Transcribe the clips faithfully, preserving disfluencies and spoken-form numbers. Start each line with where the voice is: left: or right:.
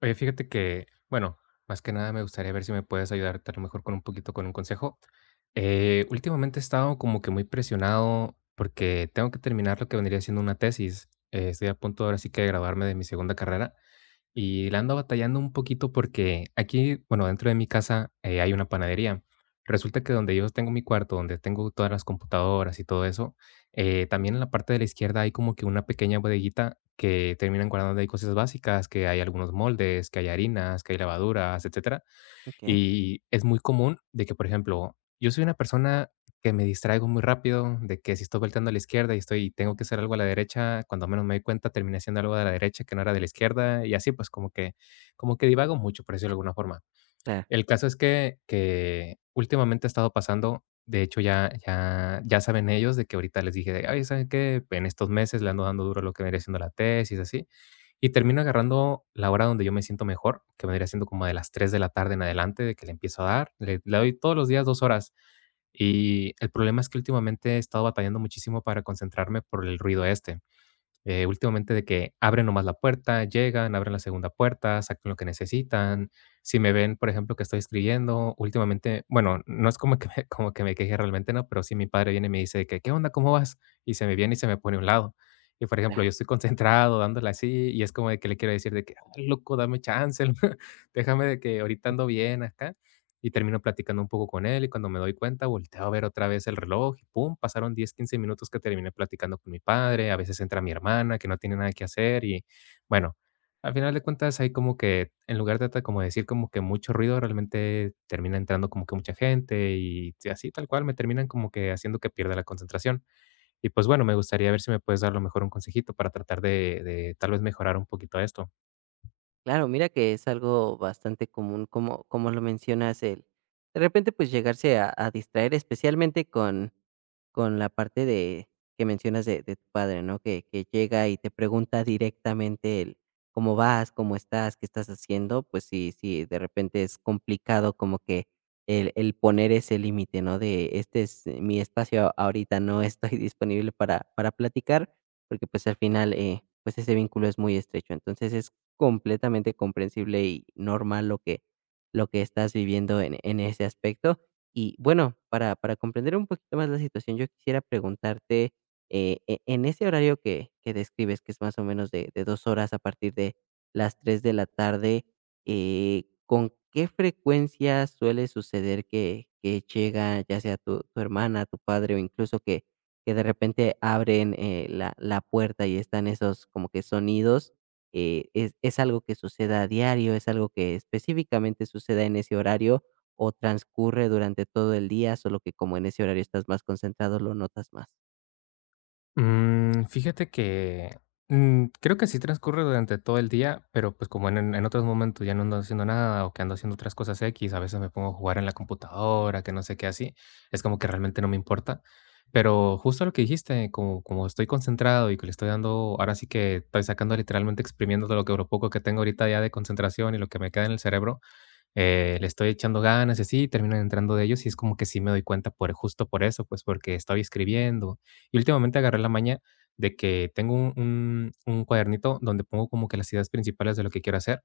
left: Oye, fíjate que, bueno, más que nada me gustaría ver si me puedes ayudar a lo mejor con un poquito con un consejo. Eh, últimamente he estado como que muy presionado porque tengo que terminar lo que vendría siendo una tesis. Eh, estoy a punto ahora sí que de graduarme de mi segunda carrera y la ando batallando un poquito porque aquí, bueno, dentro de mi casa eh, hay una panadería. Resulta que donde yo tengo mi cuarto, donde tengo todas las computadoras y todo eso, eh, también en la parte de la izquierda hay como que una pequeña bodeguita que terminan guardando ahí cosas básicas, que hay algunos moldes, que hay harinas, que hay lavaduras, etcétera.
right: Okey,
left: Y es muy común de que, por ejemplo, yo soy una persona que me distraigo muy rápido, de que si estoy volteando a la izquierda y estoy y tengo que hacer algo a la derecha, cuando menos me doy cuenta terminé haciendo algo de la derecha que no era de la izquierda y así pues como que como que divago mucho, por decirlo de alguna forma.
right: claro,
left: El caso es que que últimamente ha estado pasando, de hecho ya ya ya saben ellos de que ahorita les dije de: "Ay, ¿saben qué? En estos meses le ando dando duro a lo que vendría siendo la tesis", así. Y termino agarrando la hora donde yo me siento mejor, que vendría siendo como de las tres de la tarde en adelante, de que le empiezo a dar. Le, le doy todos los días dos horas. Y el problema es que últimamente he estado batallando muchísimo para concentrarme por el ruido este. Eh, últimamente de que abren nomás la puerta, llegan, abren la segunda puerta, sacan lo que necesitan. Si me ven, por ejemplo, que estoy escribiendo, últimamente, bueno, no es como que me, como que me queje realmente, no, pero si mi padre viene y me dice de que, ¿qué onda? ¿Cómo vas? Y se me viene y se me pone a un lado. Y por ejemplo,
right: claro,
left: yo estoy concentrado dándole así y es como de que le quiero decir de que: "Ah, loco, dame chance, déjame, de que ahorita ando bien acá". Y
right: sí.
left: termino platicando un poco con él y cuando me doy cuenta, volteo a ver otra vez el reloj y pum, pasaron diez quince minutos que terminé platicando con mi padre, a veces entra mi hermana que no tiene nada que hacer y bueno, al final de cuentas hay como que, en lugar de ta- como decir como que mucho ruido, realmente termina entrando como que mucha gente y sí, así tal cual me terminan como que haciendo que pierda la concentración. Y pues bueno, me gustaría ver si me puedes dar a lo mejor un consejito para tratar de, de tal vez mejorar un poquito esto.
right: Claro, mira que es algo bastante común, como, como lo mencionas, el de repente pues llegarse a, a distraer, especialmente con, con la parte de que mencionas de, de tu padre, ¿no? Que, que llega y te pregunta directamente el cómo vas, cómo estás, qué estás haciendo, pues sí, sí, de repente es complicado como que el, el poner ese límite, ¿no? De este es mi espacio ahorita, no estoy disponible para, para platicar, porque pues al final eh, pues ese vínculo es muy estrecho. Entonces es completamente comprensible y normal lo que, lo que estás viviendo en, en ese aspecto. Y bueno, para, para comprender un poquito más la situación, yo quisiera preguntarte, eh, e- en ese horario que, que describes, que es más o menos de, de dos horas a partir de las tres de la tarde, eh, ¿con qué frecuencia suele suceder que, que llega ya sea tu, tu hermana, tu padre o incluso que, que de repente abren eh, la, la puerta y están esos como que sonidos eh, ¿es es algo que suceda a diario?, ¿es algo que específicamente suceda en ese horario o transcurre durante todo el día, solo que como en ese horario estás más concentrado, lo notas más?
left: Mm, fíjate que, mm, creo que sí transcurre durante todo el día, pero, pues, como en en en otros momentos ya no ando haciendo nada, o que ando haciendo otras cosas equis, a veces me pongo a jugar en la computadora, que no sé qué así, es como que realmente no me importa. Pero justo lo que dijiste, como como estoy concentrado y que le estoy dando, ahora sí que estoy sacando, literalmente exprimiendo de lo que, lo poco que tengo ahorita ya de concentración y lo que me queda en el cerebro, eh, le estoy echando ganas y así, terminan entrando de ellos y es como que sí me doy cuenta, por justo por eso, pues porque estoy escribiendo. Y últimamente agarré la maña de que tengo un, un- un cuadernito donde pongo como que las ideas principales de lo que quiero hacer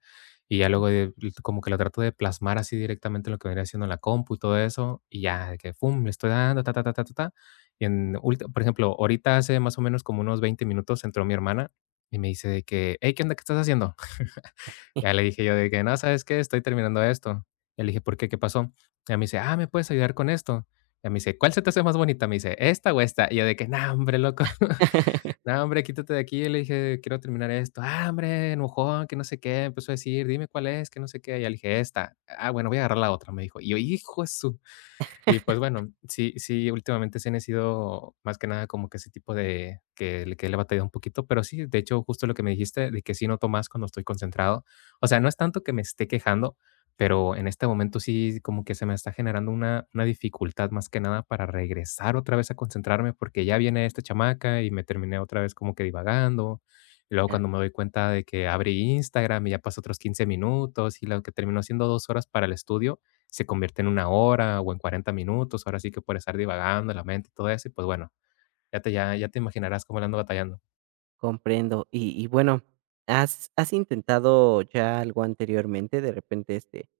left: y ya luego de- como que lo trato de plasmar así directamente en lo que venía haciendo en la compu y todo eso, y ya de que, ¡pum!, le estoy dando, ta, ta, ta, ta, ta, ta. Y en, ulti- por ejemplo, ahorita hace más o menos como unos veinte minutos entró mi hermana y me dice de que: "Hey, ¿qué onda? ¿Qué estás haciendo?". Ya le dije yo de que: "No, ¿sabes qué? Estoy terminando esto". Ya le dije: "¿Por qué? ¿Qué pasó?". Ya me dice: "Ah, ¿me puedes ayudar con esto?". Ya me dice: "¿Cuál se te hace más bonita?". Me dice: "¿Esta o esta?". Y yo de que: "No, hombre, loco. No, hombre, quítate de aquí". Le dije: "Quiero terminar esto". "Ah, hombre, enojón, que no sé qué". Empezó a decir: "Dime cuál es, que no sé qué". Ya le dije: "Esta". "Ah, bueno, voy a agarrar la otra", me dijo. Y yo: "Hijo de su". Y pues bueno, sí sí, últimamente sí han sido más que nada como que ese tipo, de que le que le he batallado un poquito, pero sí, de hecho, justo lo que me dijiste, de que sí noto más cuando estoy concentrado. O sea, no es tanto que me esté quejando, pero en este momento sí como que se me está generando una una dificultad más que nada para regresar otra vez a concentrarme, porque ya viene esta chamaca y me terminé otra vez como que divagando. Y luego
right: Ya,
left: cuando me doy cuenta de que abrí Instagram y ya pasó otros quince minutos, y lo que terminó siendo dos horas para el estudio se convierte en una hora o en cuarenta minutos, ahora sí que por estar divagando la mente y todo eso, y pues bueno, ya te, ya, ya te imaginarás cómo le ando batallando.
right: comprendo. Y y bueno, ¿has has intentado ya algo anteriormente? De repente, este,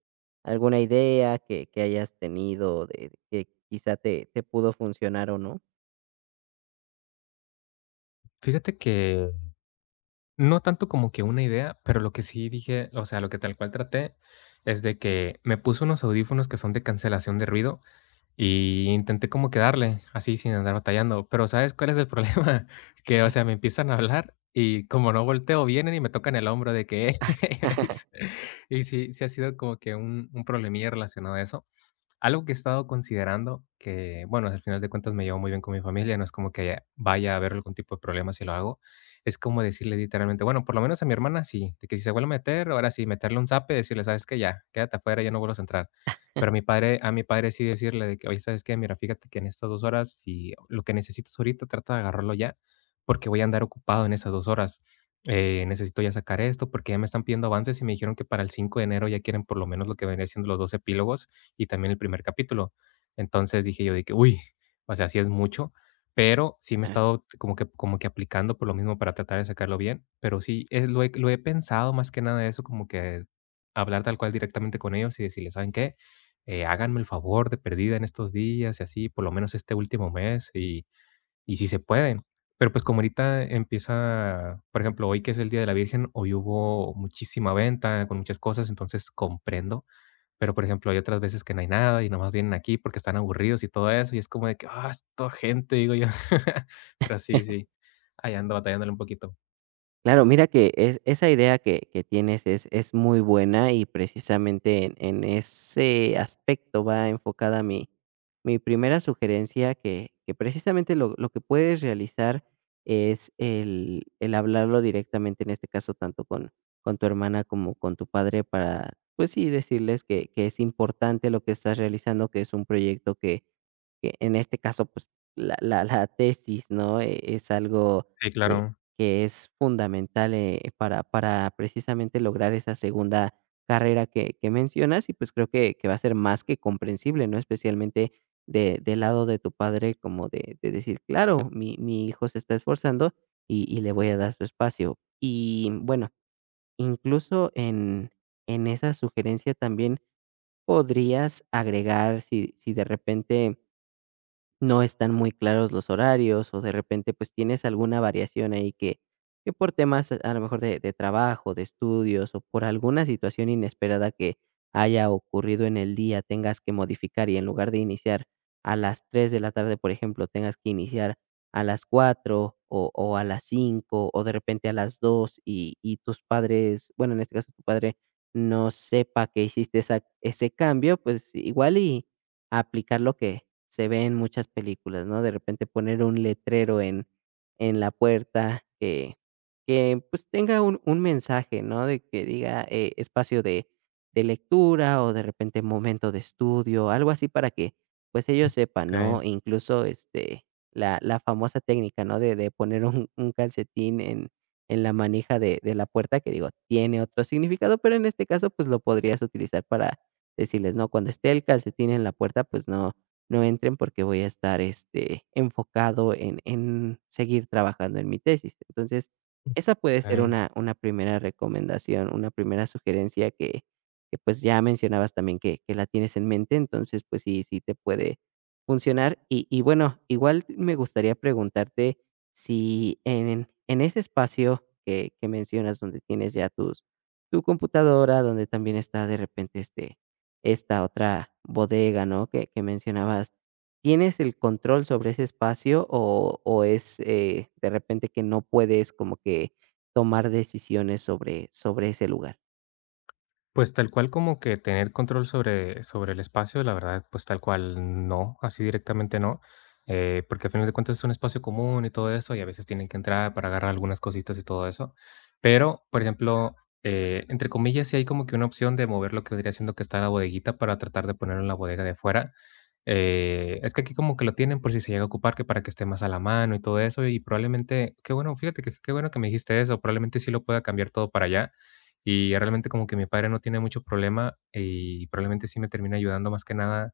right: alguna idea que que hayas tenido de de que quizá te te pudo funcionar o no.
left: Fíjate que no tanto como que una idea, pero lo que sí dije, o sea, lo que tal cual traté es de que me puse unos audífonos que son de cancelación de ruido y intenté como quedarle así sin andar batallando, pero ¿sabes cuál es el problema? Que, o sea, me empiezan a hablar y como no volteo, vienen y me tocan el hombro de que... y sí, sí ha sido como que un, un problemilla relacionado a eso. Algo que he estado considerando que, bueno, al final de cuentas me llevo muy bien con mi familia, no es como que haya- vaya a haber algún tipo de problema si lo hago. Es como decirle literalmente, bueno, por lo menos a mi hermana sí, de que si se vuelve a meter, ahora sí, meterle un zape, decirle: "Sabes que ya, quédate afuera, ya no vuelvas a entrar". Pero a mi padre, a mi padre sí decirle de que: "Oye, sabes qué, mira, fíjate que en estas dos horas, si lo que necesitas ahorita, trata de agarrarlo ya, porque voy a andar ocupado en esas dos horas". Eh, necesito ya sacar esto porque ya me están pidiendo avances y me dijeron que para el cinco de enero ya quieren por lo menos lo que venía siendo los dos epílogos y también el primer capítulo. Entonces dije yo de que, uy, o sea, sí es mucho, pero sí me he estado como que, como que aplicando por lo mismo para tratar de sacarlo bien, pero sí, es, lo, he, lo he pensado más que nada eso, como que hablar tal cual directamente con ellos y decirles: "¿Saben qué? Eh, háganme el favor de perdida en estos días y así, por lo menos este último mes y, y si se pueden". Pero pues como ahorita empieza, por ejemplo, hoy que es el Día de la Virgen, hoy hubo muchísima venta con muchas cosas, entonces comprendo, pero, por ejemplo, hay otras veces que no hay nada y nomás vienen aquí porque están aburridos y todo eso, y es como de que: "Ah, esta gente", digo yo. Pero sí, sí, ahí ando batallándole un poquito.
right: Claro, mira que es esa idea que que tienes es es muy buena y precisamente en en ese aspecto va enfocada mi mi primera sugerencia que que precisamente lo lo que puedes realizar es el el hablarlo directamente, en este caso, tanto con con tu hermana como con tu padre para, pues sí, decirles que que es importante lo que estás realizando, que es un proyecto que que en este caso, pues, la la la tesis, ¿no? Eh, es algo,
left: Sí,
right: eh
left: claro.
right: que es fundamental, eh, para para precisamente lograr esa segunda carrera que que mencionas y, pues, creo que que va a ser más que comprensible, ¿no? Especialmente de del lado de tu padre, como de de decir: "Claro, mi mi hijo se está esforzando y y le voy a dar su espacio". Y, bueno, incluso en en esa sugerencia también podrías agregar si si de repente no están muy claros los horarios, o de repente, pues, tienes alguna variación ahí que que por temas, a lo mejor, de de trabajo, de estudios, o por alguna situación inesperada que haya ocurrido en el día, tengas que modificar, y en lugar de iniciar a las tres de la tarde, por ejemplo, tengas que iniciar a las cuatro o o a las cinco o de repente a las dos y y tus padres, bueno, en este caso, tu padre no sepa que hiciste esa ese cambio, pues, igual y aplicar lo que se ve en muchas películas, ¿no? De repente poner un letrero en, en la puerta que, que pues tenga un, un mensaje, ¿no? De que diga eh, espacio de, de lectura o de repente momento de estudio, algo así para que pues ellos sepan,
left: Okey,
right: ¿no? Incluso este, la, la famosa técnica, ¿no? De, de poner un, un calcetín en, en la manija de, de la puerta, que digo, tiene otro significado, pero en este caso pues lo podrías utilizar para decirles, ¿no? Cuando esté el calcetín en la puerta, pues no, no entren porque voy a estar, este, enfocado en en seguir trabajando en mi tesis. Entonces, esa puede ser
left: okey.
right: una una primera recomendación, una primera sugerencia que que, pues, ya mencionabas también que que la tienes en mente, entonces, pues sí sí te puede funcionar. Y y bueno, igual me gustaría preguntarte si en en ese espacio que que mencionas donde tienes ya tus tu computadora, donde también está de repente, este, esta otra bodega, ¿no? Que, que mencionabas. ¿Tienes el control sobre ese espacio o, o es eh, de repente que no puedes como que tomar decisiones sobre, sobre ese lugar?
left: Pues tal cual como que tener control sobre, sobre, el espacio, la verdad, pues tal cual no, así directamente no, eh, porque al final de cuentas es un espacio común y todo eso, y a veces tienen que entrar para agarrar algunas cositas y todo eso. Pero, por ejemplo, eh, entre comillas, sí hay como que una opción de mover lo que vendría siendo que está la bodeguita para tratar de ponerlo en la bodega de afuera. Eh, es que aquí como que lo tienen por si se llega a ocupar, que para que esté más a la mano y todo eso, y probablemente, qué bueno, fíjate que qué bueno que me dijiste eso, probablemente sí lo pueda cambiar todo para allá y realmente como que mi padre no tiene mucho problema, y probablemente sí me termina ayudando más que nada.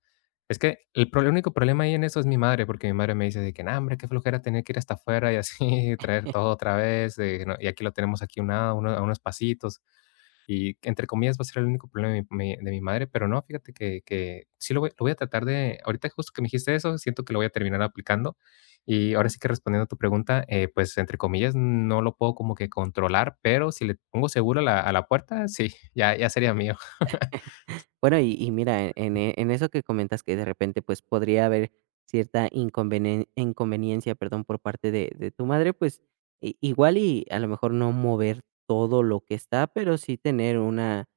left: Es que el pro el único problema ahí en eso es mi madre, porque mi madre me dice de que: "No, hombre, qué flojera tener que ir hasta afuera y así traer todo otra vez, eh, no, y aquí lo tenemos aquí a un lado, uno a unos pasitos". Y entre comillas va a ser el único problema de mi mi- de mi madre, pero no, fíjate que que sí lo voy lo voy a tratar, de ahorita justo que me dijiste eso, siento que lo voy a terminar aplicando. Y ahora sí que respondiendo a tu pregunta, eh, pues, entre comillas, no lo puedo como que controlar, pero si le pongo seguro a la a la puerta, sí, ya ya sería mío.
right: Bueno, y y mira, en en e en eso que comentas que de repente, pues, podría haber cierta inconvenien inconveniencia, perdón, por parte de de tu madre, pues, i igual y a lo mejor no mover todo lo que está, pero sí tener una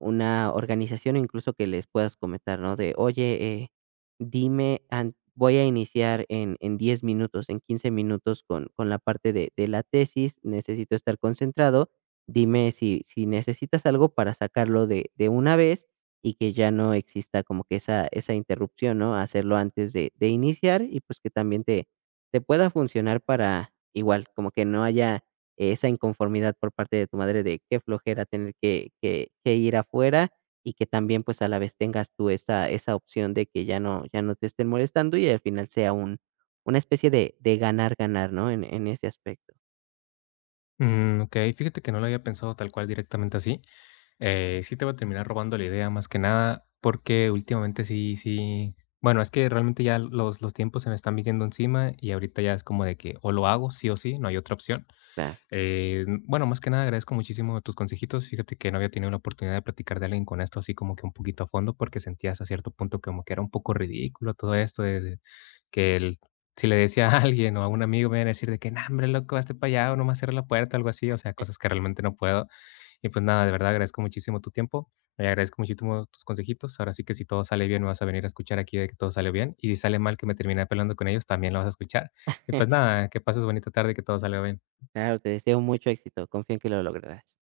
right: una organización, incluso que les puedas comentar, ¿no? De: "Oye, eh, dime an voy a iniciar en en diez minutos, en quince minutos con con la parte de de la tesis, necesito estar concentrado, dime si si necesitas algo para sacarlo de de una vez y que ya no exista como que esa esa interrupción, ¿no? Hacerlo antes de de iniciar y, pues, que también te te pueda funcionar para igual, como que no haya esa inconformidad por parte de tu madre de qué flojera tener que que que ir afuera y que también, pues, a la vez tengas tú esa esa opción de que ya no ya no te estén molestando y al final sea un una especie de de ganar, ganar, ¿no? En en ese aspecto.
left: Mm, okey, fíjate que no lo había pensado tal cual directamente así. Eh, sí te va a terminar robando la idea más que nada, porque últimamente sí sí bueno, es que realmente ya los los tiempos se me están viniendo encima y ahorita ya es como de que o lo hago sí o sí, no hay otra opción.
right: Claro,
left: Eh, bueno, más que nada agradezco muchísimo tus consejitos. Fíjate que no había tenido la oportunidad de platicar de alguien con esto así como que un poquito a fondo, porque sentía hasta cierto punto como que era un poco ridículo todo esto de que el- si le decía a alguien o a un amigo me iban a decir de que, no, hombre, loco, hazte para allá o no me cierra la puerta, algo así, o sea, cosas que realmente no puedo. Y pues nada, de verdad agradezco muchísimo tu tiempo, eh, agradezco muchísimo tus consejitos. Ahora sí que si todo sale bien, me vas a venir a escuchar aquí de que todo sale bien. Y si sale mal, que me terminé peleando con ellos, también lo vas a escuchar. Y pues nada, que pases bonita tarde, y que todo salga bien.
right: claro, te deseo mucho éxito, confío en que lo lograrás.